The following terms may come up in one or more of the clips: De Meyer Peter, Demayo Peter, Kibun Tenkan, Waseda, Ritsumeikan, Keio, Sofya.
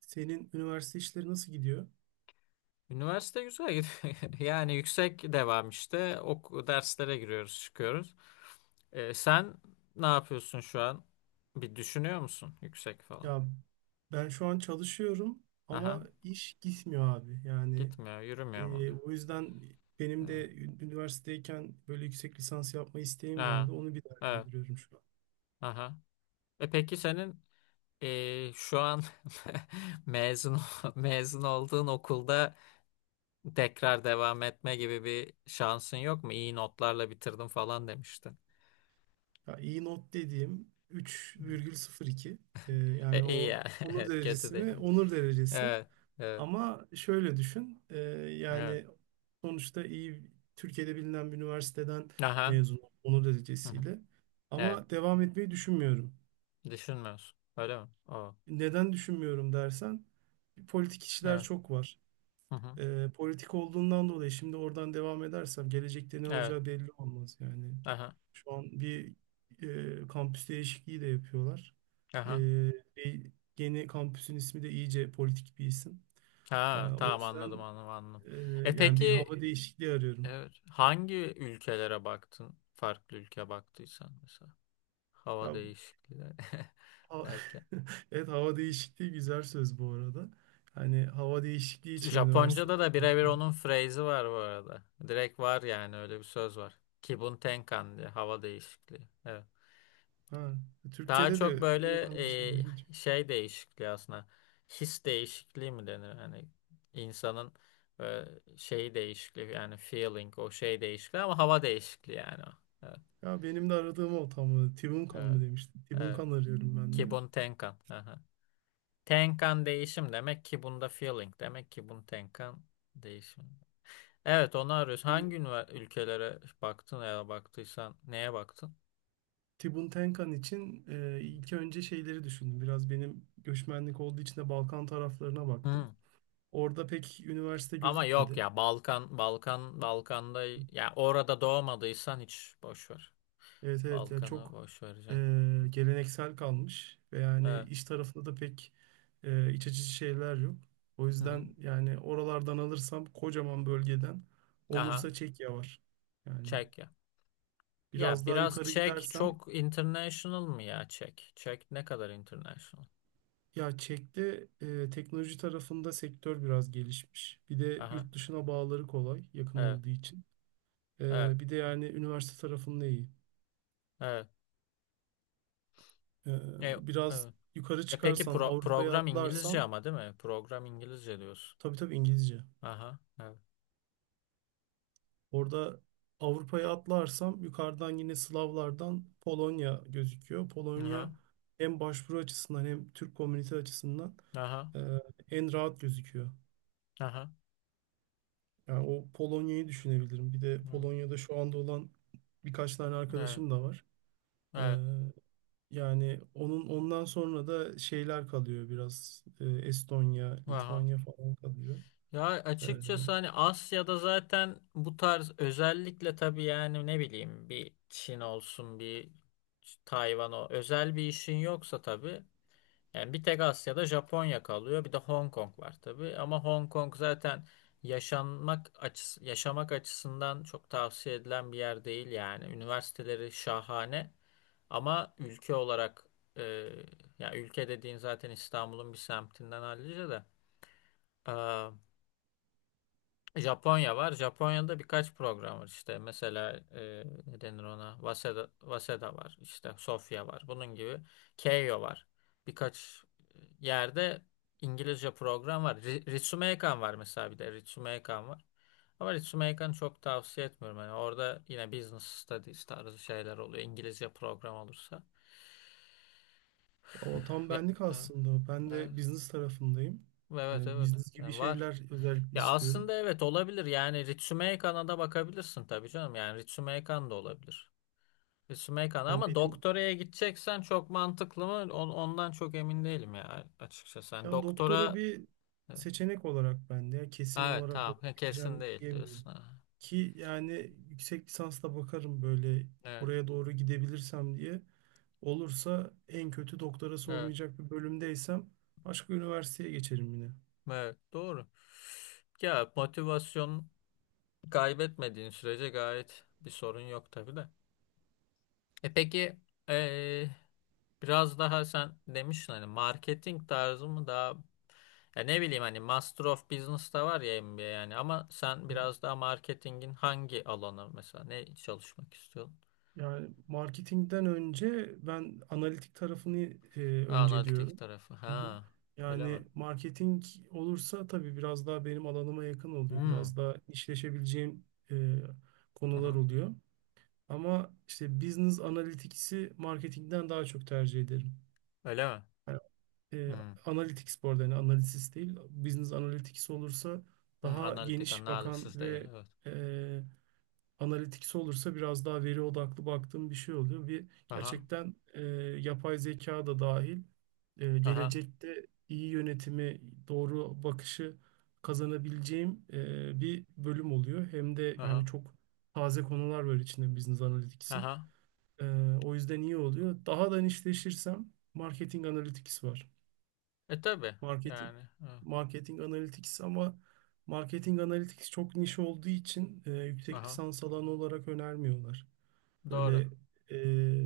Senin üniversite işleri nasıl gidiyor? Üniversite güzel gidiyor. Yani yüksek devam işte. Ok derslere giriyoruz, çıkıyoruz. Sen ne yapıyorsun şu an? Bir düşünüyor musun yüksek falan? Ya ben şu an çalışıyorum ama Aha. iş gitmiyor abi. Yani Gitmiyor, yürümüyor mu? Diyor. o yüzden benim de Evet. Üniversitedeyken böyle yüksek lisans yapma isteğim Ha. vardı. Onu bir Evet. değerlendiriyorum şu an. Aha. E peki senin şu an mezun olduğun okulda tekrar devam etme gibi bir şansın yok mu? İyi notlarla bitirdim falan demiştin. Ya iyi not dediğim 3,02. E, yani İyi ya. o onur Evet, kötü derecesi değil. mi? Onur derecesi. Evet. Evet. Ama şöyle düşün, Evet. yani sonuçta iyi Türkiye'de bilinen bir üniversiteden Aha. mezun oldum, onur Hı hı. derecesiyle. Evet. Ama devam etmeyi düşünmüyorum. Düşünmüyorsun. Öyle mi? O. Neden düşünmüyorum dersen, politik işler Evet. çok var. Hı hı. Politik olduğundan dolayı şimdi oradan devam edersem gelecekte ne Evet. olacağı belli olmaz yani. Aha. Şu an bir, kampüs değişikliği de yapıyorlar. E, Aha. e, yeni kampüsün ismi de iyice politik bir isim. E, Ha, o tamam anladım yüzden. anladım anladım. Ee, E yani bir peki hava değişikliği arıyorum. evet, hangi ülkelere baktın? Farklı ülke baktıysan mesela. Hava Ya değişikliği ha- derken. evet, hava değişikliği güzel söz bu arada. Hani hava değişikliği için Japonca'da üniversitelere da birebir baktım. onun phrase'i var bu arada. Direkt var yani öyle bir söz var. Kibun Tenkan diye hava değişikliği. Evet. Ha, Daha Türkçe'de çok de böyle kullanılan bir şey, ilginç. Şey değişikliği aslında. His değişikliği mi denir? Hani insanın e, şeyi değişikliği yani feeling o şey değişikliği ama hava değişikliği yani o. Evet. Ya benim de aradığım o tam olarak. Tibunkan Evet. mı demiştim. Evet. Tibunkan arıyorum ben de. Kibun Tenkan. Aha. Tenkan değişim demek ki bunda feeling demek ki bun Tenkan değişim. Evet onu arıyoruz. Şimdi Hangi ülkelere baktın ya da baktıysan neye baktın? Tibun Tenkan için ilk önce şeyleri düşündüm. Biraz benim göçmenlik olduğu için de Balkan taraflarına baktım. Hı. Orada pek üniversite Ama yok gözükmedi. ya Balkan Balkan Balkan'da ya orada doğmadıysan hiç boş ver. Evet, evet, ya Balkan'ı çok boş e, vereceksin. geleneksel kalmış ve yani Evet. iş tarafında da pek iç açıcı şeyler yok. O Hı hı. yüzden yani oralardan alırsam, kocaman bölgeden Aha olursa, Çekya var. Yani Çek ya. Ya biraz daha biraz yukarı Çek gidersem, çok international mı ya Çek? Çek ne kadar international? ya Çek'te teknoloji tarafında sektör biraz gelişmiş. Bir de Aha yurt dışına bağları kolay, yakın evet olduğu için. evet Bir de yani üniversite tarafında iyi. evet. E, E, biraz evet. yukarı E peki çıkarsam, Avrupa'ya program İngilizce atlarsam, ama değil mi? Program İngilizce diyorsun. tabii tabii İngilizce. Aha evet. Orada Avrupa'ya atlarsam yukarıdan, yine Slavlardan, Polonya gözüküyor. Aha Polonya hem başvuru açısından hem Türk komünite açısından aha e, en rahat gözüküyor. aha. Yani o Polonya'yı düşünebilirim. Bir de Evet Polonya'da şu anda olan birkaç tane evet arkadaşım da var. E, evet. yani onun, ondan sonra da şeyler kalıyor biraz. Estonya, Aha. Litvanya falan kalıyor. Ya E, açıkçası hani Asya'da zaten bu tarz özellikle tabii yani ne bileyim bir Çin olsun bir Tayvan o özel bir işin yoksa tabii yani bir tek Asya'da Japonya kalıyor bir de Hong Kong var tabii ama Hong Kong zaten yaşanmak açıs yaşamak açısından çok tavsiye edilen bir yer değil yani üniversiteleri şahane ama ülke olarak e, ya ülke dediğin zaten İstanbul'un bir semtinden hallice de. Japonya var. Japonya'da birkaç program var işte. Mesela ne denir ona? Waseda, Waseda var. İşte Sofya var. Bunun gibi. Keio var. Birkaç yerde İngilizce program var. Ritsumeikan var mesela bir de. Ritsumeikan var. Ama Ritsumeikan'ı çok tavsiye etmiyorum. Yani orada yine business studies tarzı şeyler oluyor. İngilizce program olursa. O tam Ve, benlik e, aslında. Ben e, de business tarafındayım. evet Hani evet. business gibi Yani var. şeyler özellikle Ya istiyorum. aslında evet olabilir. Yani Ritsumei Kan'a da bakabilirsin tabii canım. Yani Ritsumei Kan da olabilir. Ritsumei Kan Hani ama benim doktoraya gideceksen çok mantıklı mı? Ondan çok emin değilim ya açıkçası. Yani ben doktora doktora bir evet, seçenek olarak ben de ya kesin evet olarak tamam oraya kesin gideceğim değil diyemiyorum. diyorsun. Ha. Ki yani yüksek lisansla bakarım, böyle Evet, oraya doğru gidebilirsem diye. Olursa, en kötü doktorası evet, olmayacak bir bölümdeysem, başka üniversiteye geçerim yine. evet doğru. Ya motivasyon kaybetmediğin sürece gayet bir sorun yok tabii de. E peki eee, biraz daha sen demiştin hani marketing tarzı mı daha ya ne bileyim hani Master of Business'ta var ya MBA yani ama sen biraz daha marketingin hangi alanı mesela ne çalışmak istiyorsun? Yani marketingden önce ben analitik tarafını e, Ha, analitik önceliyorum. tarafı. Hı hı. Ha, öyle mi? Yani marketing olursa tabii biraz daha benim alanıma yakın oluyor. Hmm. Biraz daha işleşebileceğim e, Hı konular hı. oluyor. Ama işte business analitikisi marketingden daha çok tercih ederim. Öyle mi? Yani, e, Hmm. analytics bu arada, yani analiz değil. Business analytics olursa Hmm. daha Analitik geniş bakan analysis değil ve, evet. e, analitiksi olursa, biraz daha veri odaklı baktığım bir şey oluyor. Bir Aha. gerçekten yapay zeka da dahil, Aha. gelecekte iyi yönetimi, doğru bakışı kazanabileceğim bir bölüm oluyor. Hem de yani Aha. çok taze konular var içinde Business Analytics'in. Aha. E, o yüzden iyi oluyor. Daha da nişleşirsem Marketing Analytics var. E tabii Marketing yani. Evet. Marketing Analytics, ama Marketing Analytics çok niş olduğu için yüksek Aha. lisans alanı olarak önermiyorlar. Doğru. Böyle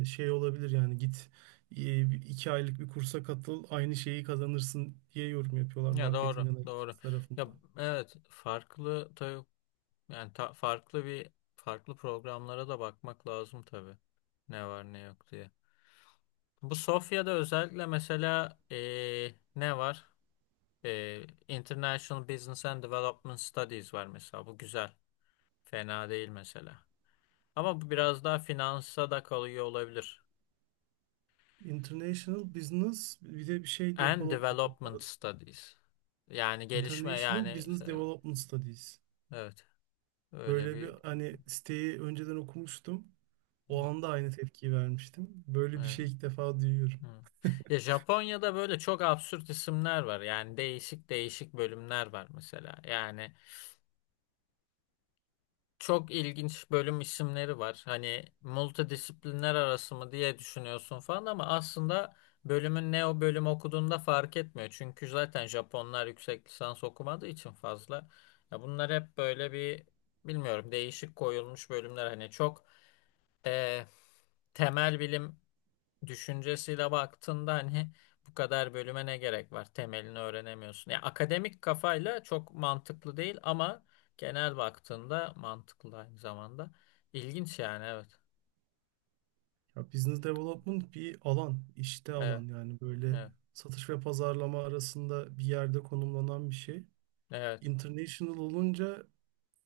şey olabilir yani, git e, 2 aylık bir kursa katıl, aynı şeyi kazanırsın diye yorum yapıyorlar Ya doğru, marketing doğru. analytics Ya tarafından. evet farklı tabii yani farklı bir farklı programlara da bakmak lazım tabii. Ne var ne yok diye. Bu Sofya'da özellikle mesela ne var? International Business and Development Studies var mesela. Bu güzel. Fena değil mesela. Ama bu biraz daha finansa da kalıyor olabilir. International Business, bir de bir şey And development Development var. Studies. Yani gelişme International yani Business işte, Development Studies. evet öyle Böyle bir bir, hani, siteyi önceden okumuştum. O anda aynı tepkiyi vermiştim: böyle bir evet. şey ilk defa duyuyorum. Hı. Ya Japonya'da böyle çok absürt isimler var. Yani değişik değişik bölümler var mesela. Yani çok ilginç bölüm isimleri var. Hani multidisiplinler arası mı diye düşünüyorsun falan ama aslında bölümün ne o bölüm okuduğunda fark etmiyor. Çünkü zaten Japonlar yüksek lisans okumadığı için fazla. Ya bunlar hep böyle bir bilmiyorum değişik koyulmuş bölümler. Hani çok eh, temel bilim düşüncesiyle baktığında hani bu kadar bölüme ne gerek var? Temelini öğrenemiyorsun. Ya akademik kafayla çok mantıklı değil ama genel baktığında mantıklı aynı zamanda. İlginç yani evet. Ya business development bir alan, işte Evet, alan yani, böyle evet, satış ve pazarlama arasında bir yerde konumlanan bir şey. evet. International olunca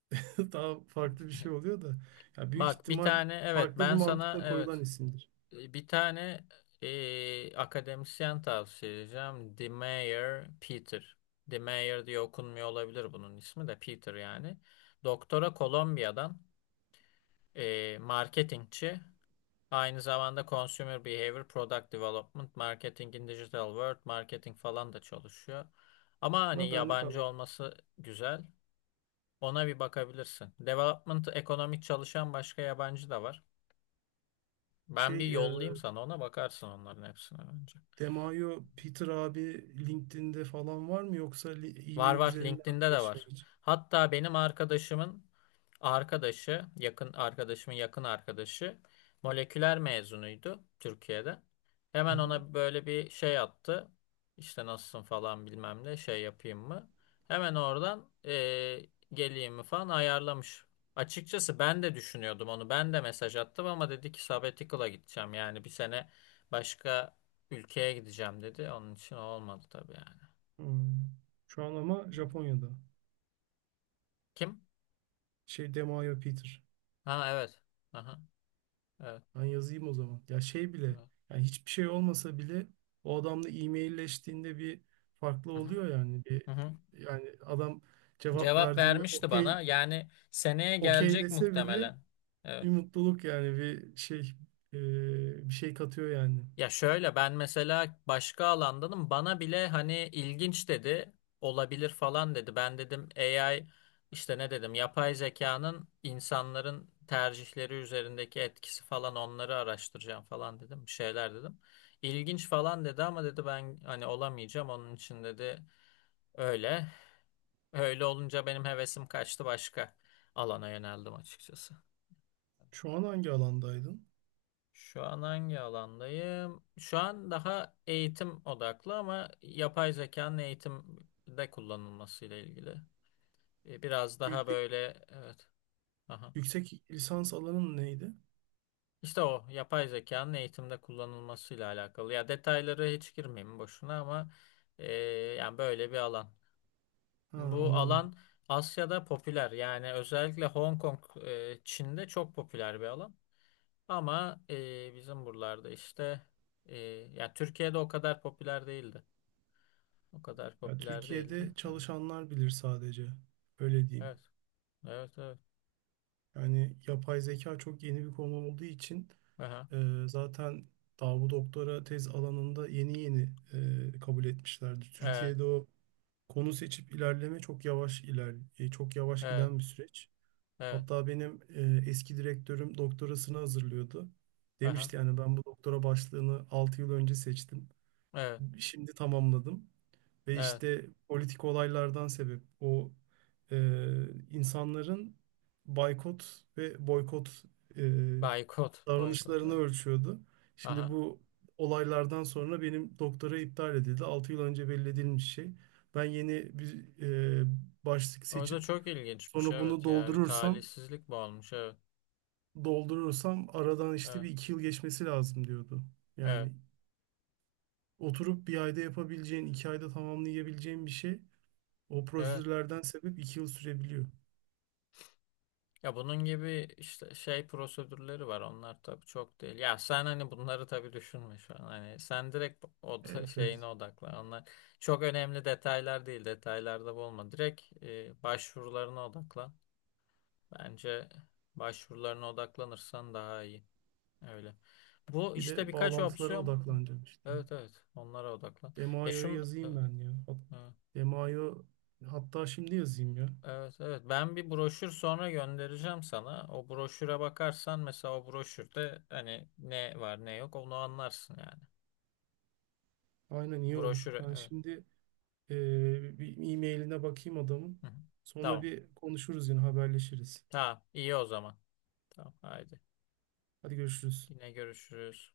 daha farklı bir şey oluyor da. Ya büyük Bak bir ihtimal tane evet farklı bir ben sana mantıkla koyulan evet isimdir. bir tane akademisyen tavsiye edeceğim. De Meyer Peter. De Meyer diye okunmuyor olabilir bunun ismi de Peter yani. Doktora Kolombiya'dan marketingçi. Aynı zamanda Consumer Behavior, Product Development, Marketing Digital World, Marketing falan da çalışıyor. Ama hani Ama benlik yabancı alan. olması güzel. Ona bir bakabilirsin. Development, ekonomik çalışan başka yabancı da var. Ben bir Şey, yollayayım sana ona bakarsın onların hepsine önce. Demayo Peter abi LinkedIn'de falan var mı, yoksa Var e-mail var. üzerinden mi LinkedIn'de de iletişime var. geçiyor? Hatta benim arkadaşımın arkadaşı, yakın arkadaşımın yakın arkadaşı moleküler mezunuydu Türkiye'de. Hı Hemen hı. ona böyle bir şey attı. İşte nasılsın falan bilmem ne şey yapayım mı? Hemen oradan geleyim mi falan ayarlamış. Açıkçası ben de düşünüyordum onu. Ben de mesaj attım ama dedi ki sabbatical'a gideceğim. Yani bir sene başka ülkeye gideceğim dedi. Onun için olmadı tabii yani. Hmm. Şu an ama Japonya'da. Kim? Şey, Demayo Peter. Ha evet. Aha, evet. Ben yazayım o zaman. Ya şey bile, Evet. yani hiçbir şey olmasa bile, o adamla e-mailleştiğinde bir farklı Hı hı, oluyor yani. Bir, hı hı. yani adam cevap Cevap verdiğinde vermişti okey, bana. Yani seneye okey gelecek dese bile muhtemelen. Evet. bir mutluluk, yani bir şey, bir şey katıyor yani. Ya şöyle ben mesela başka alandanım. Bana bile hani ilginç dedi. Olabilir falan dedi. Ben dedim AI işte ne dedim yapay zekanın insanların tercihleri üzerindeki etkisi falan onları araştıracağım falan dedim. Bir şeyler dedim. İlginç falan dedi ama dedi ben hani olamayacağım. Onun için dedi öyle. Öyle olunca benim hevesim kaçtı başka alana yöneldim açıkçası. Şu an hangi alandaydın? Şu an hangi alandayım? Şu an daha eğitim odaklı ama yapay zekanın eğitimde kullanılmasıyla ilgili. Biraz Büyük daha böyle evet. Aha. Yüksek lisans alanın neydi? İşte o yapay zekanın eğitimde kullanılmasıyla alakalı. Ya detayları hiç girmeyeyim boşuna ama e, yani böyle bir alan. Ha, Bu anladım. alan Asya'da popüler. Yani özellikle Hong Kong, Çin'de çok popüler bir alan. Ama bizim buralarda işte e, ya Türkiye'de o kadar popüler değildi. O kadar Ya, popüler değildi. Türkiye'de Evet. çalışanlar bilir sadece. Öyle diyeyim. Evet, evet. Evet. Yani yapay zeka çok yeni bir konu olduğu için Aha. Zaten daha bu doktora tez alanında yeni yeni kabul etmişlerdi. Evet, Türkiye'de o konu seçip ilerleme çok yavaş çok yavaş evet, giden bir süreç. evet. Hatta benim eski direktörüm doktorasını hazırlıyordu. Aha. Demişti yani ben bu doktora başlığını 6 yıl önce seçtim. Evet, Şimdi tamamladım. Ve evet. işte politik olaylardan sebep o, e, insanların baykot ve boykot e, Boykot, boykot. davranışlarını Evet. ölçüyordu. Şimdi Aha. bu olaylardan sonra benim doktora iptal edildi. 6 yıl önce belli edilmiş şey. Ben yeni bir e, başlık O da seçip çok ilginçmiş sonra bunu evet ya. Bir doldurursam talihsizlik bu olmuş evet. doldurursam aradan işte Evet. bir iki yıl geçmesi lazım diyordu. Evet. Yani oturup 1 ayda yapabileceğin, 2 ayda tamamlayabileceğin bir şey, o Evet. prosedürlerden sebep 2 yıl sürebiliyor. Ya bunun gibi işte şey prosedürleri var. Onlar tabii çok değil. Ya sen hani bunları tabii düşünme şu an. Hani sen direkt o da Evet, şeyine evet. odaklan. Onlar çok önemli detaylar değil. Detaylarda olma. Direkt başvurularına odaklan. Bence başvurularına odaklanırsan daha iyi. Öyle. Bu Bir işte de birkaç bağlantılara opsiyon. odaklanacağım işte. Evet evet. Onlara odaklan. Ya Demaio'ya yazayım evet. ben ya. Evet. Demaio, hatta şimdi yazayım ya. Evet evet ben bir broşür sonra göndereceğim sana. O broşüre bakarsan mesela o broşürde hani ne var ne yok onu anlarsın yani. Aynen, iyi olur. Broşür, Ben evet. şimdi, bir e-mailine bakayım adamın. Hı hı. Sonra Tamam. bir konuşuruz, yine haberleşiriz. Tamam. iyi o zaman. Tamam haydi. Hadi görüşürüz. Yine görüşürüz.